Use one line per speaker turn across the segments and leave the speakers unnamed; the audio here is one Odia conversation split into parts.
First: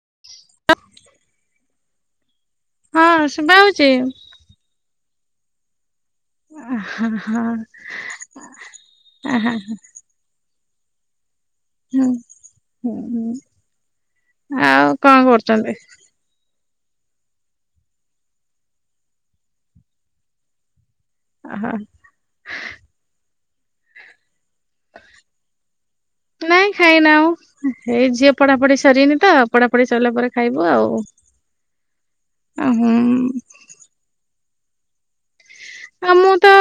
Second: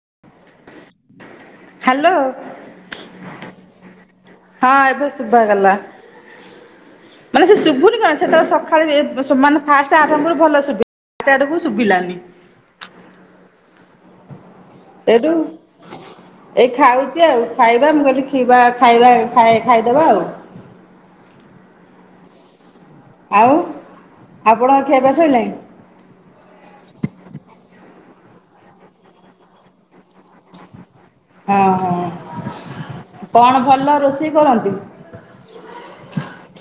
[inaudible] ହାଲୋ
ହଁ ଶୁଭା ହଉଛି
ହଁ ଏବେ ଶୁଭ ଗଲା
ହଁ
ମାନେ
ହଁ
ସେ ଶୁଭୁନି କଣ ସେତେବେଳେ ସକାଳେ ଫାଷ୍ଟ ଆରମ୍ଭରୁ ଭଲ ଶୁଭିଲା। ଆଡକୁ
ହୁଁ
ଶୁଭିଲାନି।
ହୁଁ ଆଉ କଣ
ସେଇଠୁ
କରୁଛନ୍ତି?
ଏଇ ଖାଉଛି ଆଉ ଖାଇବା ମୁଁ କହିଲି ଖୀବା ଖାଇବା ଖାଇଦବା ଆଉ।
ଅ ହ।
ଆଉ ଆପଣଙ୍କ ଖିଆପିଆ ଶଇଲାନି?
ନାଇଁ ଖାଇନା ଆଉ ଏଇ ଝିଅ ପଢାପଢି ସରିନି ତ ପଢାପଢି ସରିଲା ପରେ ଖାଇବୁ ଆଉ।
ହଁ
ହୁଁ
ହଁ କଣ ଭଲ ରୋଷେଇ କରନ୍ତି?
ଆଉ ମୁଁ ତ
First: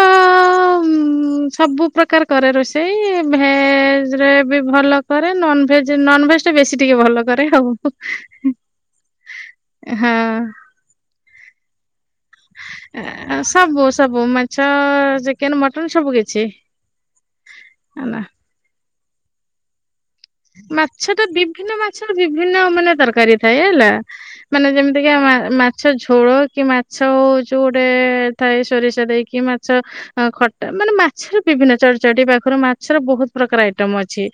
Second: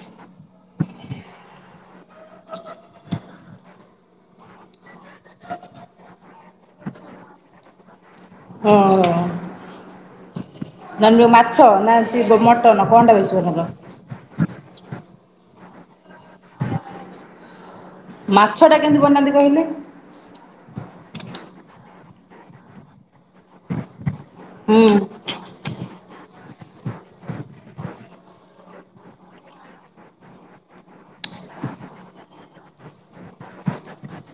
[inaudible]
ସବୁ ପ୍ରକାର କରେ ରୋଷେଇ ଭେଜରେ ବି ଭଲ କରେ ନନ ଭେଜ ନେ? ବେଶୀ ଟିକେ ଭଲ କରେ ଆଉ।
ହ।
ହଁ।
ନଣ୍ଡୁ ମାଛ ନା ମଟନ କଣଟା ବେଶୀ ବନାନ୍ତି?
ସବୁ ସବୁ ମାଛ ଚିକେନ ମଟନ ସବୁ କିଛି
ମାଛଟା କେମିତି ବନାନ୍ତି କହିଲେ?
ମାଛ ତ ବିଭିନ୍ନ ମାଛର ବିଭିନ୍ନ ମାନେ ତରକାରୀ ଥାଏ ହେଲା ମାନେ
ହୁଁ
ଯେମିତିକା ମାଛ ଝୋଳ କି ମାଛ ଯୋଉ ଗୋଟେ ଥାଏ ସୋରିଷ ଦେଇକି ମାଛ ଖଟା? ମାନେ ମାଛର ବିଭିନ୍ନ ଚଢଚଢଟି ପାଖରୁ ମାଛର ବହୁତ ପ୍ରକାର ଆଇଟମ ଅଛି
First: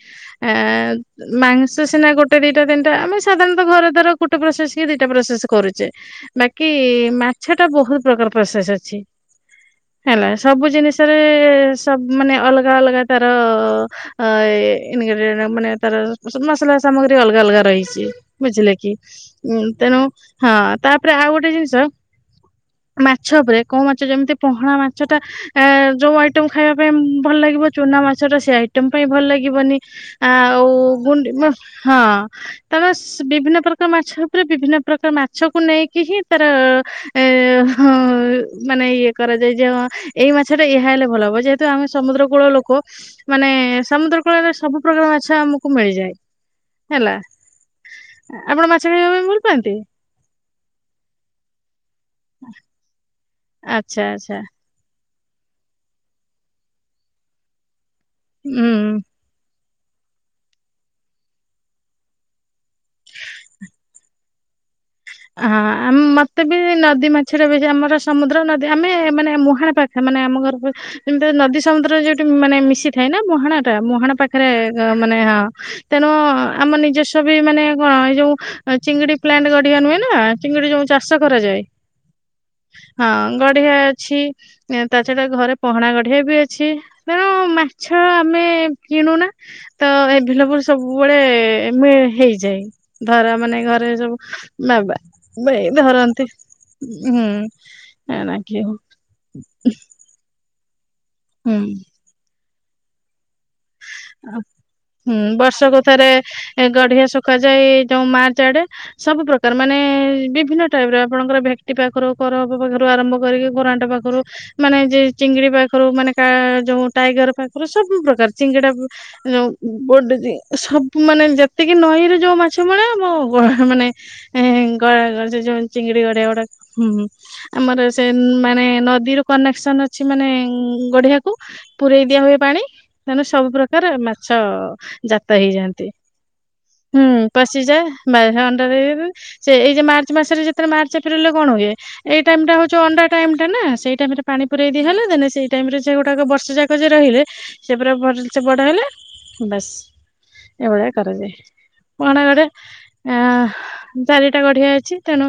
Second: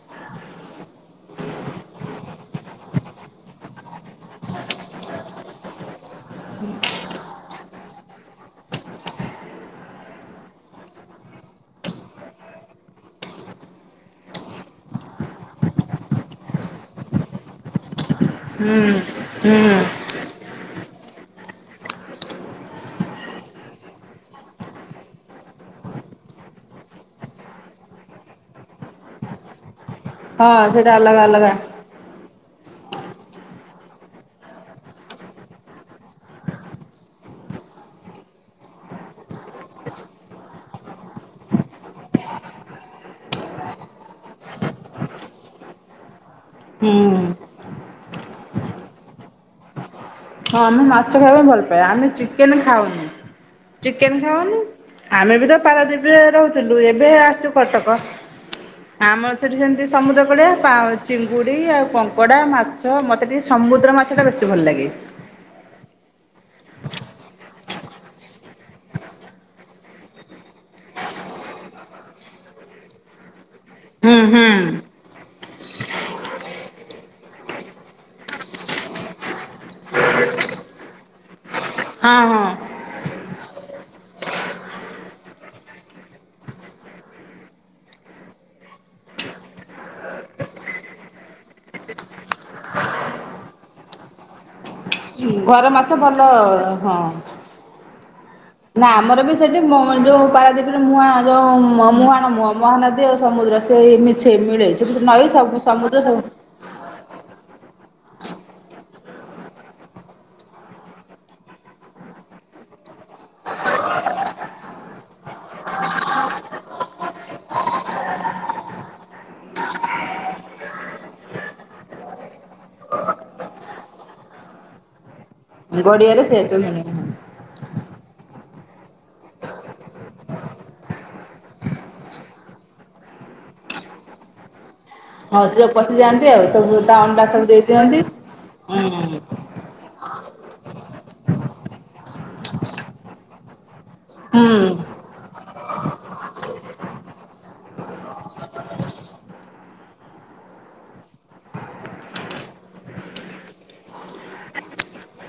ଆ? ମାଂସ ସିନା ଗୋଟେ ଦିଟା ତିନିଟାମେ ସାଧାରଣତଃ ଘର ଦ୍ରା ଗୋଟେ ପ୍ରୋସେସ କି ଦିଟା ପ୍ରସେସ କରୁଛେ ବାକି ମାଛ ଟା ବହୁତ ପ୍ରକାର ପ୍ରସେସ ଅଛି? ହେଲା ସବୁଜିସ ରେ ମାନ ସବୁ ଅଲଗା ଅଲଗା ତାର ଏନେ ଗେଡେ ମାନେ? ତାର ମସଲା ସାମଗ୍ରୀ ଅଲଗା ଅଲଗା ରହିଛି ବୁଝିଲେ
ହୁଁ
କି ଉଁ
ହୁଁ
ତେଣୁ ହଁ ତାପରେ ଆଉ ଗୋଟେ ଜିନିଷ ମାଛ ଉପରେ କଉ ମାଛ ଯେମିତି ପହଣା ମାଛ ଟା ଯୋଉ ଆଇଟମ ଖାଇବା ପାଇଁ ଭଲ ଲାଗେ? ଚୁନା ମାଛ ର ସେ ଆଇଟମ ପାଇଁ ଭଲ ଲାଗିବନି।
ହଁ
ଆଉ
ସେଇଟା ଅଲଗା
ଗୁଣ୍ଡି
ଅଲଗା
ହ ତା ବିଭିନ୍ନ ପ୍ରକାର ମାଛ ଉପରେ ବିଭିନ୍ନ ପ୍ରକାର ମାଛକୁ ନେଇକି ହିଁ ତାର ଏ ହଁ ମାନେ ଇଏ କରାଯାଏ ଯେ ହଁ ଏଇ ମାଛ ଟା ଏହା ହେଲେ ଭଲ ହବ ଯେହେତୁ ଆମେ ସମୁଦ୍ର କୂଳ ଲୋକ ମାନେ ସମୁଦ୍ର କୂଳରେ ସବୁ ପ୍ରକାର ମାଛ ମାଛ ଆମକୁ ମିଳିଯାଏ ହେଲା।
ହୁଁ।
ଆପଣ ମାଛ ଖାଇବା ପାଇଁ ଭଲ ପାଆନ୍ତି?
ହଁ ଆମେ ମାଛ ଖାଇବା ପାଇଁ ଭଲ ପାଏ ଆମେ ଚିକେନ ଖାଉନି
ଆଚ୍ଛା
ଚିକେନ
ଆଚ୍ଛା
ଖାଉନି ଆମେ ବି ତ ପାରାଦୀପି ରେ ରହୁଥିଲୁ ଏବେ ଆସିଛୁ କଟକ
ହୁଁ।
ଆମର ସେଠି ସେମିତି ସମୁଦ୍ର କୂଳିଆ ଚିଙ୍ଗୁଡ଼ି ଆଉ କଙ୍କଡ଼ା ମାଛ ମତେ ଟିକେ ସମୁଦ୍ର ମାଛ ଟା ବେଶି ଭଲ ଲାଗେ। [inaudible]
ଏବେ ନଦୀ ମାଛରେ ବି ଆମର ସମୁଦ୍ର ନଦୀ ଆମେ ମାନେ ମୁହାଣ ପାଖା ମାନେ ଆମ ଘର ନଦୀ ସମୁଦ୍ର ଯୋଉଠି ମାନେ ମିଶିଥାଏ ନା ମହାଣ ଟା ମହାଣ
ହୁଁ ହୁଁ
ପାଖରେ ମାନେ ହଁ ତେଣୁ ହଁ ଆମ ନିଜସ୍ୱ ବି ମାନେ କଣ ଏଇ ଯୋଉ ଚିଙ୍ଗଡି ପ୍ଲାଣ୍ଟ ଗୋଟେ ଏହା ନୁହେଁ ଚିଙ୍ଗୁଡ଼ି ଯୋଉ ଚାଷ କରାଯାଏ
ହଁ, ହଁ।
ହଁ ଗଢିଆ ଅଛି ତା ଛଡା ଘରେ ପହଣା ଗଢିଆ ବି ଅଛି ତେଣୁ ମା ମାଛ ଆମେ କିଣୁନା ତ ଏଭେଲେବିଲ ସବୁବେଳେ ହେଇଯାଏ ଧରା ମାନେ ଘରେ ସବୁ ମେବା
ଘର ମାଛ ଭଲ ହଁ ନା ଆମର ବି ସେଠି ଯଉ? ପାରାଦୀପି ମୁହାଣ ଯୋଉ ମୁହାଣ ମୁହଁ ମହାନଦୀ ସମୁଦ୍ର ସେ ଏ ମିସେ ମିଳେ
ହୁଁ
ନଇଁ ସମୁଦ୍ର ସବୁ
ରଖାଯା ଯୋଉ ମାର୍ଚ୍ଚ ଆଡେ ସବୁ ପ୍ରକାର ମାନେ ବିଭିନ୍ନ ଟାଇପ ଆପଣଙ୍କର ଭେକ୍ଟି ପାଖରୁ ପାଖରୁ ଆରମ୍ଭ କରି ଘରଣ୍ଟ ପାଖରୁ ମାନେ ଚିଙ୍ଗୁଡ଼ି ପାଖରୁ ମାନେ ଟାଇଗର ପାଖରେ ସବୁ ପ୍ରକାର ଚିଙ୍ଗଡା ସବୁ ମାନେ ଯେତିକି ନଈରେ ଯୋଉ ମାଛ ମିଳେ ଆମ ମାନେ ଗୋ ଚିଙ୍ଗଡି
ଗଡିଆରେ
ଗଡିଆ
ସେ
ଗୁଡା
ସବୁ ମିଳେ।
ଆମର ସେ ମାନେ ନଦୀରୁ କନେକ୍ସନ ଅଛି ମାନେ ଗଢିଆକୁ ପରେଇ ଦିଆ ହୁଏ ପାଣି। ତାନେ ସବୁ ପ୍ରକାର ମାଛ ଜାତ
ହଁ ସେ
ହେଇଯାଆନ୍ତି
ପଶିଯାଆନ୍ତି ଆଉ ସବୁ ତା
ହୁଁ
ଅଣ୍ଡା ସବୁ ଦେଇ
ପଶିଯାଏ
ଦିଅନ୍ତି।
ବା
ହୁଁ
ଏଇ ମଚ୍ଚ ମାସରେ ଯେତ ମାର୍ଚ୍ଚଏପ୍ରିଲରେ କଣହୁଏ ଏଇ ଟାଇମଟା ହଉଛି ଅଣ୍ଡା ଟାଇମଟା ନା ସେଇା ସେ ଟାଇମରେ ପାଣି
ହୁଁ
ପୁରାଇଦି ହେଲେ ଦେ ସେଟାଇମ୍ ରେ ସେ ଗୁଟାକ ବର୍ଷା ଯେ ରହିଲେ ସେ ପୁରା ଭଲ ସେ ବଡ଼ ହେଲା ବାସ୍ ଏଭଳିଆ କରାଯାଏ। ପଣଗଡେ ଅ ଚାରିଟା ଗଡିିଆ ଅଛି ତେଣୁ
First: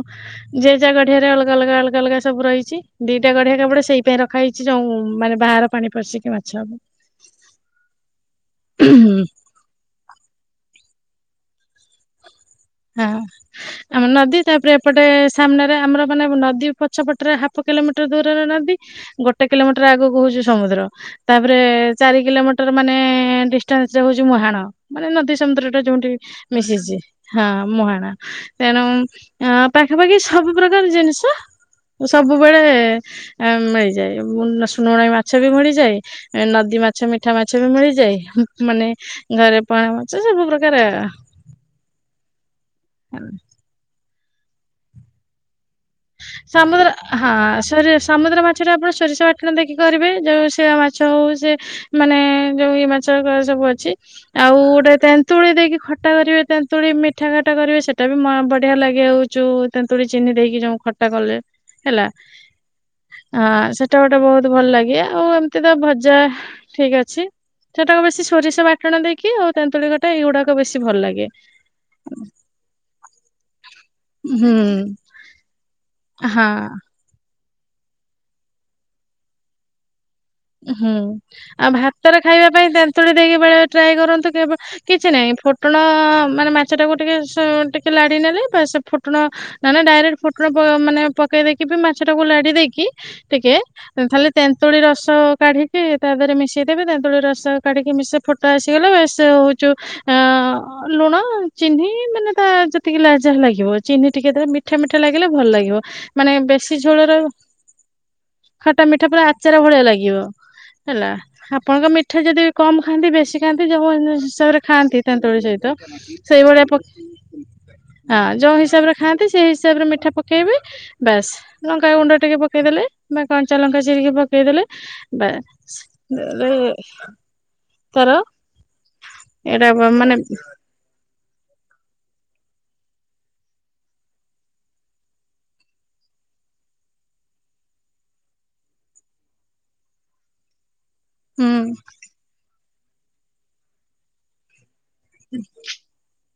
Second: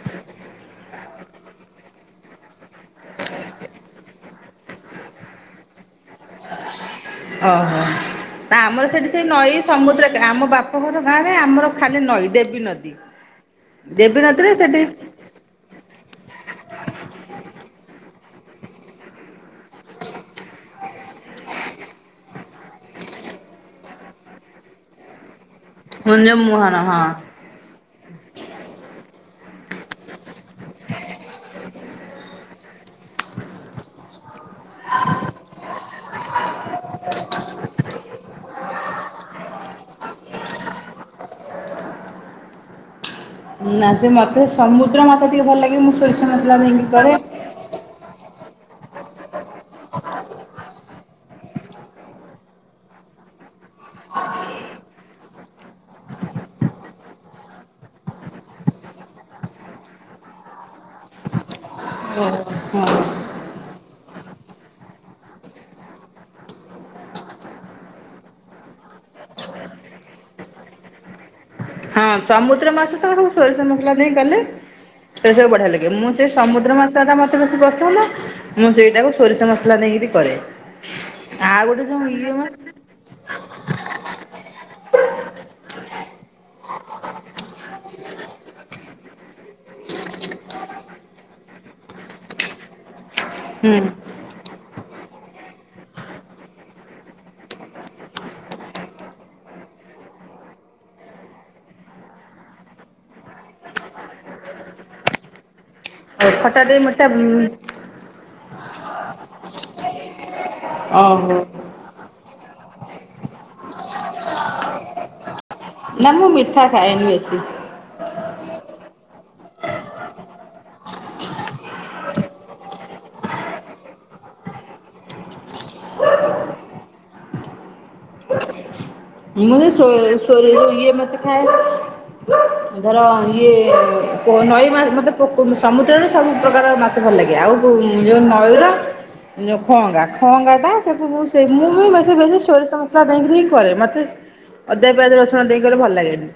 ଯେ ଯା ଗଢିଆରେ ଅଲଗା ଅଲଗା ଅଲଗା ଅଲଗା ସବୁ ରହିଛି ଦିଟା ଗଢିଆ କାମଡ ସେଇ ପାଇଁ ରଖା ହେଇଛି ଯୋଉ ମାନେ ବାହାର ପାଣି ପରିଶିକି ମାଛ ହବ।
ଓହୋ। ନା ଆମର ସେଠି ସେଇ ନଈ ସମୁଦ୍ର ଆମ ବାପା ଘର ଗାଁ ରେ ଆମର ଖାଲି ନଈ ଦେବ
ହଁ ଆମର ନଦୀ ତାପରେ
ସେଠି
ଏପଟେ ସାମ୍ନାରେ ଆମର ମାନେ ନଦୀ ପଛପଟରେ ହାଫକିଲୋମିଟର ଦୂରରେ ନଦୀ ଗୋଟେକିଲୋମିଟର ଆଗକୁ ହଉଛି ସମୁଦ୍ର। ତାପରେ ଚାରିକିଲୋମିଟର ମାନେ ଡିଷ୍ଟାନ୍ସ ରେ ହଉଛି ମୁହାଣ ମାନେ ନଦୀ ମୁଦ୍ରଟା ଯୋଉଠି
ଯୋଉ ମୁହଁନ
ମିଶିଛି। ହଁ ମୁଁହାଣ ତେଣୁ ପାଖାପାଖି ସବୁ ପ୍ରକାର ଜିନିଷ ସବୁବେଳେ ମିଳିଯାଏ ସୁଣୁଣାଇ ମାଛ ବି ଭଡିଯାଏ ନଦୀ ମାଛ ମିଠା ମାଛ ବି ମିଳିଯାଏ ମାନେ ଘରେ ପଣା ମାଛ ସବୁ ପ୍ରକାର ଅ
[inaudible]
[inaudible]
ନା ସେ ମତେ ସମୁଦ୍ରମାଛ ଟିକେ ଭଲ ଲାଗେ ମୁଁ ସୋରିଷ ମସଲା ଦେଇକି
ସମୁଦ୍ର
କରେ।
ହଁ ସରିଆ ସମୁଦ୍ର ମାଛରେ ଆପଣ ସୋରିଷପାଟଣ ଦେଖି କରିବେ ଯେଉଁ ସେ ମାଛ ହେଉ ସେ ମାନେ ଯେଉଁ ଇଏ ମାଛ ସବୁ ଅଛି ଆଉ ଗୋଟେ ତେନ୍ତୁଳି ଦେଇକି ଖଟା କରିବେ ତେନ୍ତୁଳି ମିଠାଖଟା କରିବେ ସେଇଟା ବି ବଢିଆ ଲାଗି ହାଉଛୁ ତେନ୍ତୁଳି ଚିନି ଦେଇକି ଯୋଉ ଖଟା କଲେ ହେଲା।
ହଁ
ଆଁ ସେଟା ଗୋଟେ ବହୁତ ଭଲ ଲାଗେ ଆଉ ଏମତି ତ ଭଜା ଠିକଅଛି। ସେଟାକୁ ବେଶୀ ସୋରିଷ ବାଟଣ ଦେଇକି ଆଉ ତେନ୍ତୁଳିିକଟା ଏଇଗୁଡାକ ବେଶୀ ଭଲ ଲାଗେ।
ହଁ ସମୁଦ୍ର ମାଛ ତ ସବ ସୋରିଷ ମସଲା ନେଇ ଗଲେ
ହୁଁ
ସେସବୁ ବଢ଼ିଆ ଲାଗିବ। ସେ
ହଁ
ସମୁଦ୍ର ମସଲା ଟା ମତେ ବେଶି ବସଉନ ମୁଁ ସେଇଟାକୁ ସୋରିଷ ମସଲା ଦେଇକିରି କରେ।
ହୁଁ ଆଉ
ଗୋଟେ ଯୋଉ
ଭାତରେ ଖାଇବା ପାଇଁ
ଇଏ
ତେନ୍ତୁଳି ଦେଇକି ସବୁବେଳେ ଟ୍ରାଏ କରନ୍ତୁ କିଛି ନାହିଁ ଫୋଟଣ ମାନେ ମାଛ ଟାକୁ ଟିକେ ଟିକେ ଲାଡ଼ି ନେଲେ ବା ସେ ଫୁଟଣ ନା ଡାଇରେକ୍ଟ ଫୁଟଣ ମାନେ ପକେଇ ଦେଇକି ମାଛଟାକୁ ଲାଢି ଦେଇକି ଟିକେ
ହୁଁ ଆଉ
ଖାଲି ତେନ୍ତୁଳି ରସ ରସ କାଢିକି ତା ଦେହରେ ମିଶେଇଦେବେ ତେତୁଳି ରସ କାଢିକି ମିଶି ଫୋଟା ଆସିଗଲା ବସ ହଉଚୁ ଆ ଲୁଣ ଚିନି ମାନେ ତା ଯେତିକି ଲାଜା ଲାଗିବ ଚିନି ଟିକେ ମିଠା ମିଠା ଲା ଲାଗିଲେ ଭଲ ଲାଗିବ ମାନେ
ଖଟା ଟିକେ
ବେଶୀ
ମିଠା
ଝୋଳର ଖଟା ମିଠା ପୁରା ଆଚାର ଭଳିଆ ଲାଗିବ ହେଲା
ଓହୋ
ଆପଣଙ୍କ ମିଠା ଯଦି କମ ଖାଆନ୍ତି ବେଶୀ ଖାଆନ୍ତି ଯଉ ହିସାବରେ ଖାଆନ୍ତି ତେତୁଳି ସହି ତ
ନା ମୁଁ ମିଠା
ସେଇଭଳିଆ ପ
ଖାଏନି ବେଶୀ
ହଁ ଯୋଉ ହିସାବରେ ଖାଆନ୍ତି ସେଇ ହିସାବରେ ମିଠା ପକେଇବେ ବାସ୍ ଲଙ୍କା ଗୁଣ୍ଡ ଟିକେ ପକେଇଦେଲେ। ବା କଞ୍ଚା ଲଙ୍କା ଚିରିକି ପକେଇଦେଲେ। ବାସ ତର।
ମୁଁ ଏ ସୋ ସୋରିଷ ଇଏ ମାଛ ଖାଏ। ଧର ଇଏ ନଈ ମା ମୋତେ ସମୁଦ୍ରରୁ ସବୁ ପ୍ରକାର ମାଛ ଭଲ ଲାଗେ ଆଉ କଉ ଯେଉଁ ନୟୂର ଯେଉଁ ଖଙ୍ଗା ଖଙ୍ଗାଟା ତାକୁ ମୁଁ ସେ
ହୁଁ
ମୁଁ ବି ବେଶୀବେଶୀ ସୋରିଷ ମସଲା ଦେଇକିରି ହିଁ କରେ ମତେ ଅଦା ପିଆଜ ରସଣ ଦେଇକଲେ ଭଲ ଲାଗେନି।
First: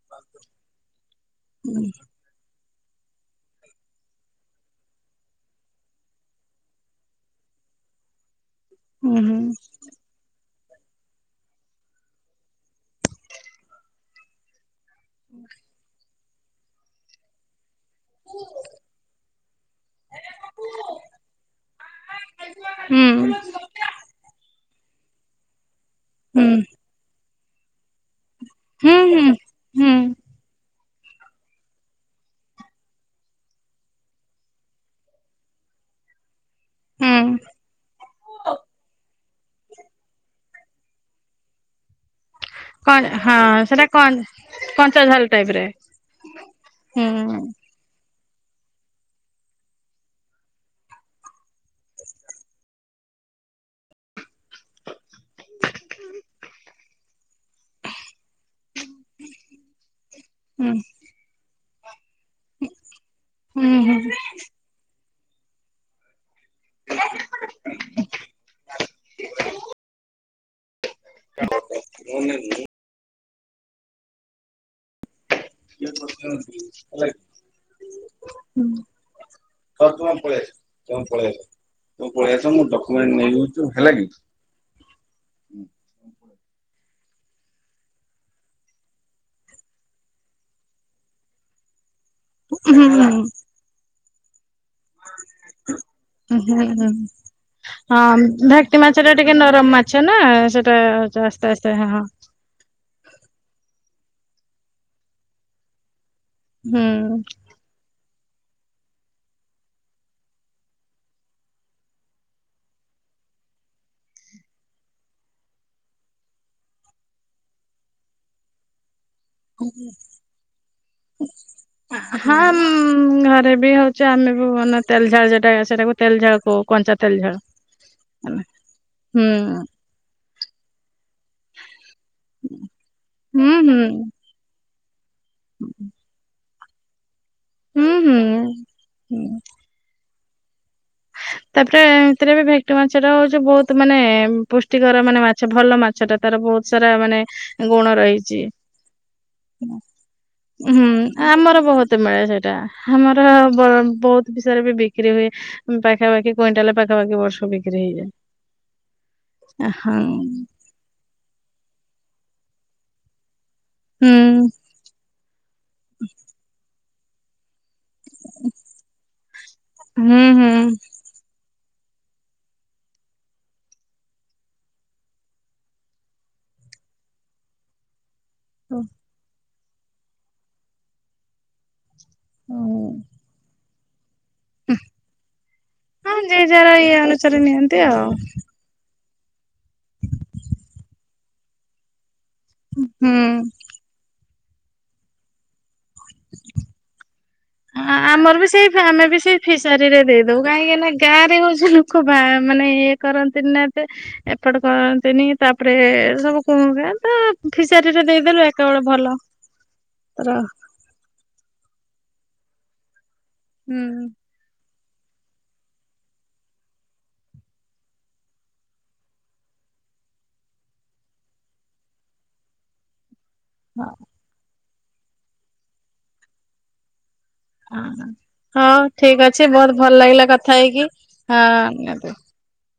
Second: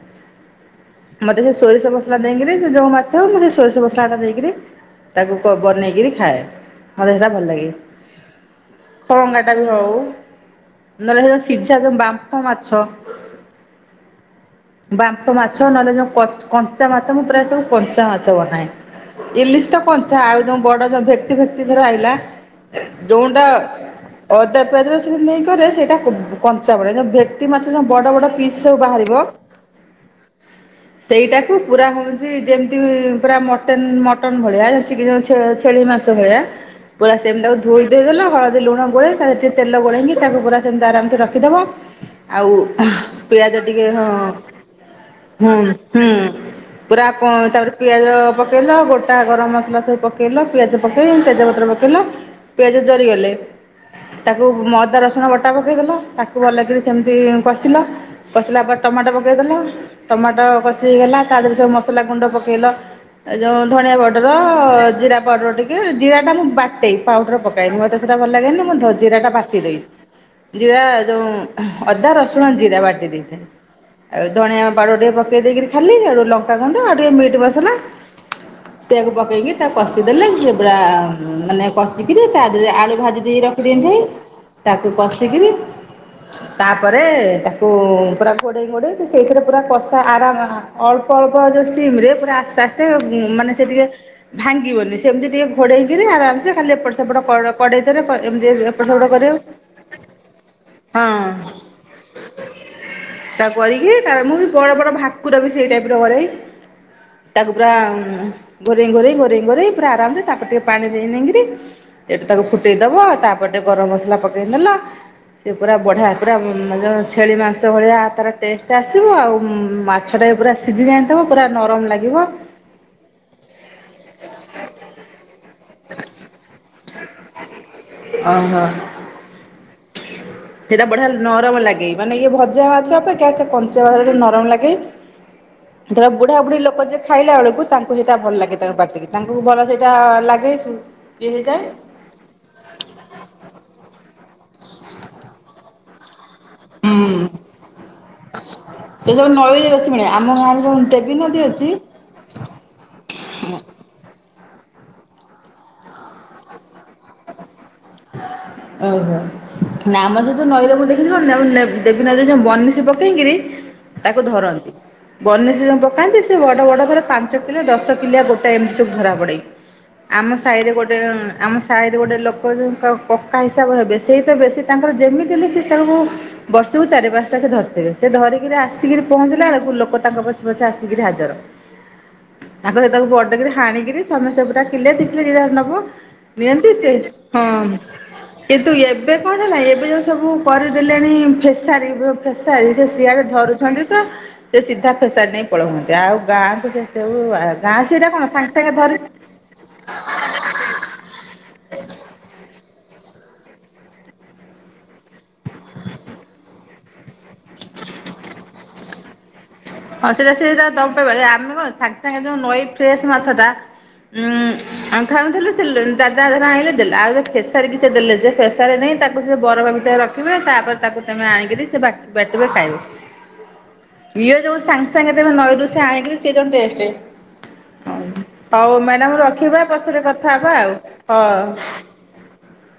ମତେ ସେ ସୋରିଷ ମସଲା ଦେଇକିରି ସେ ଯୋଉ ମାଛବ ମୁଁ ସେ ସୋରିଷ ମସଲା ଟା ଦେଇକରି ତାକୁ ବନେଇକିରି ଖାଏ, ମୋତ ଦେ ସେଟା ଭଲ ଲାଗେ।
ହୁଁ
ଖଙ୍ଗା ଟା ବି ହଉ ନ ସେ ସିଝା ବା ବାମ୍ପ ମାଛ ନହେଲେ ଯୋ କଞ୍ଚା ମାଛ ମୁଁ ପ୍ରାୟ ସବୁ କଞ୍ଚା ମାଛ ବନାଏ। ଇଲିଶ ତ କଞ୍ଚା, ଆଉ ଯୋଉଁ ବଡ ଯ ଭେକ୍ଟୀ ଫେକ୍ଟି ଧର ଆଇଲା
ହୁଁ ହୁଁ
ଯୋଉଁଟା ଅ ପିଆଜ ରସୁଣ ନେଇ କରେ ସେଇଟା
ହୁଁ
କଞ୍ଚା ପଡ଼େ ଭେକ୍ଟୀ ମାଛ ଯୋଉ ବଡ଼ ବଡ଼ ପିସ୍ ସବୁ ବାହାରିବ।
ହୁଁ ହୁଁ
[inaudible] ସେଇଟାକୁ ପୁରା ହଉଛି। ଯେମିତି ପୁରା ମଟନ ମଟନ୍ ଭଳିଆ ଚିକେନ୍ ଛେ ଛେଳି ମା ମାଂସ ଭଳିଆ ପୁରା
ହୁଁ
ସେମି ତାକୁ ଧୋଇ ଧୁଆ ଦେଲ, ହଳଦୀ ଲୁଣ ଗୋଳେଇ ତା ସେ ତେଲ ଗୋଳେଇକି ତାକୁ ପୁରା ସେମତି ଆରାମସେ ରଖିଦବ। ଆଉ
କଣ ହଁ
ପିଆଜ
ସେଟା
ଟିକେ ହଁ
କଣ କଞ୍ଚା ଝାଲ ଟାଇପ
ହୁଁ
ରେ
ହୁଁ। ପୁରା
ହୁଁ
କ ତାପରେ ପିଆଜ ପକେଇଲ ଗୋଟା ଗରମ ମସଲା ସବୁ ପକେଇଲ ପିଆଜ ପକେଇ ତେଜପତ୍ର ପକେଇଲ। ପିଆଜ ଜରିଗଲେ ତାକୁ ମଅଦା ରସୁଣ ବଟା ପକେଇଦେଲ ତାକୁ ଭଲ କରି ସେମତି କଷିଲ କଷିଲା ପରେ ଟମାଟୋ ପକେଇଦେଲ ଟମାଟୋ
ହୁଁ
କଷି ହେଇଗଲା ତା ଦେହରେ ସବୁ ମସଲା ଗୁଣ୍ଡ ପକେଇଲ। ଏ ଯୋଉ ଧଣିଆ ପାଉଡର ଜିରା ପାଉଡର ଟିକେ ଜିରା ଟା ମୁ ବାଟେ, ପାଉଡର ପକାଏନି ମତେ ସେଟା ଭଲ ଲାଗେନି। ମୁଁ ଧ ଜିରା ଟା ବାଟି ଦେଇ ଜିରା ଯୋଉଁ ଅଦା ରସୁଣ ଜିରା ବାଟି ଦେଇଥାଏ। ଆଉ ଧଣିଆ ପାଉଡର ଟିକିଏ ପକେଇ ଦେଇକରି ଖାଲି, ଆଉ ଲଙ୍କା ଗୁଣ୍ଡ ଆଉ ଟିକେ ମିଟ୍ ମସଲା ସେଆକୁ ପକେଇକି ତା କଷିଦଲେ। ସିଏ ପୁରା ମାନେ କଷିକିରି ତା ଦେହରେ ଆଳୁ ଭା ଜିକି ରଖିଦେଇ ଥିବି ତାକୁ କସିକିରି ତା ପରେ ତାକୁ ପୁରା ଗୋଡେଇ ଗୋଡେଇ ସେଇଥିରେ, ପୁରା କଷା ଆରାମ ଅଳ୍ପ ଅଳ୍ପ ଯଉ ସିମ ରେ ପୁରା ଆସ୍ତେ
ହୁଁ
ଆସ୍ତେ ଅ
ହୁଁ
ମାନେ ସେ ଟିକେ ଭାଙ୍ଗିବନି, ସେମିତି ଟିକେ ଘୋଡ଼େଇକିରି ଆରାମସେ
ହୁଁ
ଖାଲି
ହୁଁ
ଏପଟ ସେପଟ କ
ହଁ
କଡେଇଥରେ ଏମିତି
ଭାକ୍ଟି
ଏପଟ
ମାଛ ଟା
ସେପଟ କରିବ।
ଟିକେ ନରମ ମାଛ ନା ସେଟା
ହଁ
ଆସ୍ତେ ଆସ୍ତେ ହଁ।
ତା କରିକି ତା ମୁଁ ବି ବଡ଼ ବଡ଼ ଭାକୁର ବି ସେଇ ଟାଇପ ର କରେ।
ହୁଁ
ତାକୁ ପୁରା। ଘୋରେଇ ଘୋରେଇ ଘୋରେଇ ଘୋରେଇ ପୁରା ଆରାମସେ ତାପରେ ଟିକେ ପାଣି ଦେଇ ଦେଇକିରି! ସେଇଠୁ ତାକୁ ଫୁଟେଇ ଦବ ତାପ ଗୋଟେ ଗରମ ମସଲା ପକେଇ ଦେଲ। ସେ ପୁରା ବଢ଼ିଆ ପୁରା ଉଁ ଯ ଛେଳି ମାଂସ ଭଳିଆ ତାର ଟେଷ୍ଟଟା ଆ ସିବ, ଆଉ ମାଛ ଟା ପୁରା ସିଝି ଯାଇଥିବ ପୁରା ନରମ ଲାଗିବ।
ଯେ ଆମେ ବି ମାନେ ତେଲ ଝାଳଟା ସେଟାକୁ ତେଲ ଝାଳ କହୁ କଞ୍ଚା ତେଲ୍ ଝାଳ। ମାନେ
ଓହୋ
ହୁଁ।
ସେଇଟା ବଢିଆ ନରମ ଲାଗେ। ମାନେ ଇଏ ଭଜା ମାଛ ଅପେକ୍ଷା
ହୁଁ
ସେ
ହୁଁ
କଞ୍ଚା ନରମ ଲାଗେ। ଧର ବୁଢା ବୁଢୀ ଲୋକ ଯେ ଖାଇଲା ବେଳକୁ
ହୁଁ
ତାଙ୍କୁ ସେଇଟା
ହୁଁ।
ଭଲ ଲାଗେ ତାଙ୍କ ପାଟିକି।
ହୁଁ
ତାଙ୍କୁ ଭଲ ସେଇଟା ଲାଗେ ସୁ
ତାପରେ ଏମିତିରେ ବି ଭେକ୍ଟି ମାଛ ଟା ହଉଛି ବହୁତ ମାନେ ପୁଷ୍ଟିକର, ମାନେ ମାଛ ଭଲ ମାଛ ଟା ତାର ବହୁତ ସାରା ମାନେ
ହୁଁ।
ଗୁଣ ରହିଛି।
ଯୋଉଁ ନଈରେ ବେଶୀ ମିଳେ ଆ
ହୁଁ ଆମର ବହୁତ ମିଳେ ସେଇଟା, ଆମର ବ ବହୁ ତ ସାରା ବି ବିକ୍ରି ହୁଏ। ପାଖାପଖି କ୍ୱିଣ୍ଟାଲ ପାଖାପାଖି ବର୍ଷକୁ ବିକି
ଓହୋ ନା ଆମର ସେ
ହଁ।
ଯୋଉଁ ନଈର ମୁଁ ଦେଖିଲି, କ ଦେବୀ ନଈରେ ଯୋଉଁ ବନିଶୀ ପକେଇକିରୀ
ହୁଁ
ତାକୁ ଧରନ୍ତି। ବନିଶି ଯୋଉଁ ପକାନ୍ତି ସେ ବଡ ବଡ ପୁରା ପାଞ୍ଚ କିଲୋ ଦଶ ଶ କିଲିଆ ଗୋଟା ଏମିତି ସବୁ ଧରା ପଡ଼େ।
ହୁଁ
ଆମ
ହୁଁ।
ସାହିରେ ଗୋଟେ ଆମ ସାହିରେ ଗୋଟେ ଲୋ କ ଯୋଉ କକ୍କା ହିସାବ ହେବେ। ସେଇ ତ ବେଶୀ ତାଙ୍କର ଯେମିତି ହେଲେ ସେ ତାଙ୍କୁ ବର୍ଷକୁ ଚାରି ପାଞ୍ଚଟା ଧରିଥିବେ ସେ ଧରିକିରି ଆସିକିରି ପହଞ୍ଚିଲା ବେଳକୁ, ଲୋକ ତାଙ୍କ ପଛେ ପଛେ ଆସିକିରି ହାଜର। ତାଙ୍କ ସେ
ଓହୋ।
ତାକୁ ବଡ଼କିରି ହାଣିକି ସମସ୍ତେ ପୁରା କିଲେ ଦିକିଲେ ଯିଏ ଯାହା ନବ
ହଁ ଯିଏ ଯାହାର
ନିଅନ୍ତି।
ଇଏ
ସେ
ଅନୁସାରେ
ହଁ
ନିଅନ୍ତି ଆଉ
କିନ୍ତୁ ଏ ଏବେ କଣ ହେଲା ଏବେ ଯେଉଁ ସବୁ କରିଦେଲେଣି ଫେସାରୀ। ଫେସାରି ସେ
ହୁଁ।
ସିଆଡେ ଧରୁଛନ୍ତି ତ, ସେ ସିଧା ଫେସାରି ନେଇ ବଡହୁଅନ୍ତି ଆଉ ଗାଁକୁ ସେ ସବୁ ଗାଁ ସେଇଟା କଣ
ଆମର ବି
ସାଙ୍ଗେ
ସେଇ
ସାଙ୍ଗେ ଧରି
ଆମେ ବି ସେଇ ଫିସାରୀ ରେ ଦେଇଦଉ। କାହିଁକିନା ଗାଁ ରେ ହଉଛି ଲୋକ ବାହା ମାନେ ଇଏ କରନ୍ତି ନା ଏବେ ଏପଟ କରନ୍ତିନି ତାପରେ ସବୁ କହ ତ ଫିସାରୀ ରେ ଦେଇଦେଲୁ ଏକା ବେଳେ ଭଲ।
ହଁ ସେଟା
ର
ସେଟା ଦ ଆମେ କଣ ସାଙ୍ଗେ ସାଙ୍ଗେ ଯଉ ନଈ ଫ୍ରେଶ ମାଛଟା
ହୁଁ।
ଉଁ ଆ ଖାଉଥିଲୁ ସେ ଦାଦାର ଆଣେ ଦେଲେ ଆଉ ଫେସାର ସେ ଦେଲେ ସେ ଫେସାରି ନାହିଁ ତାକୁ ସେ ବର ଭିତରେ ରଖିବେ ତାପରେ ତାକୁ ତମେ ଆଣିକରି ସେ ବାଟିବେ ଖାଇବ। ରିଅ ଯୋଉ ସାଙ୍ଗେ ସାଙ୍ଗେ ଦେବେ ନଈରୁ ସେ ଆଣିକିରି ସେ ଯୋଉ ଟେଷ୍ଟ। ହ
ହଁ।
ହଉ
ଠିକ
ମ୍ୟାଡାମ
ଅଛି
ରଖିବା
ବହୁତ ଭଲ
ପଛରେ
ଲାଗିଲା
କଥା ହବା ଆଉ
ହେଇକି
ହଁ।
ନିହାତି।
[inaudible]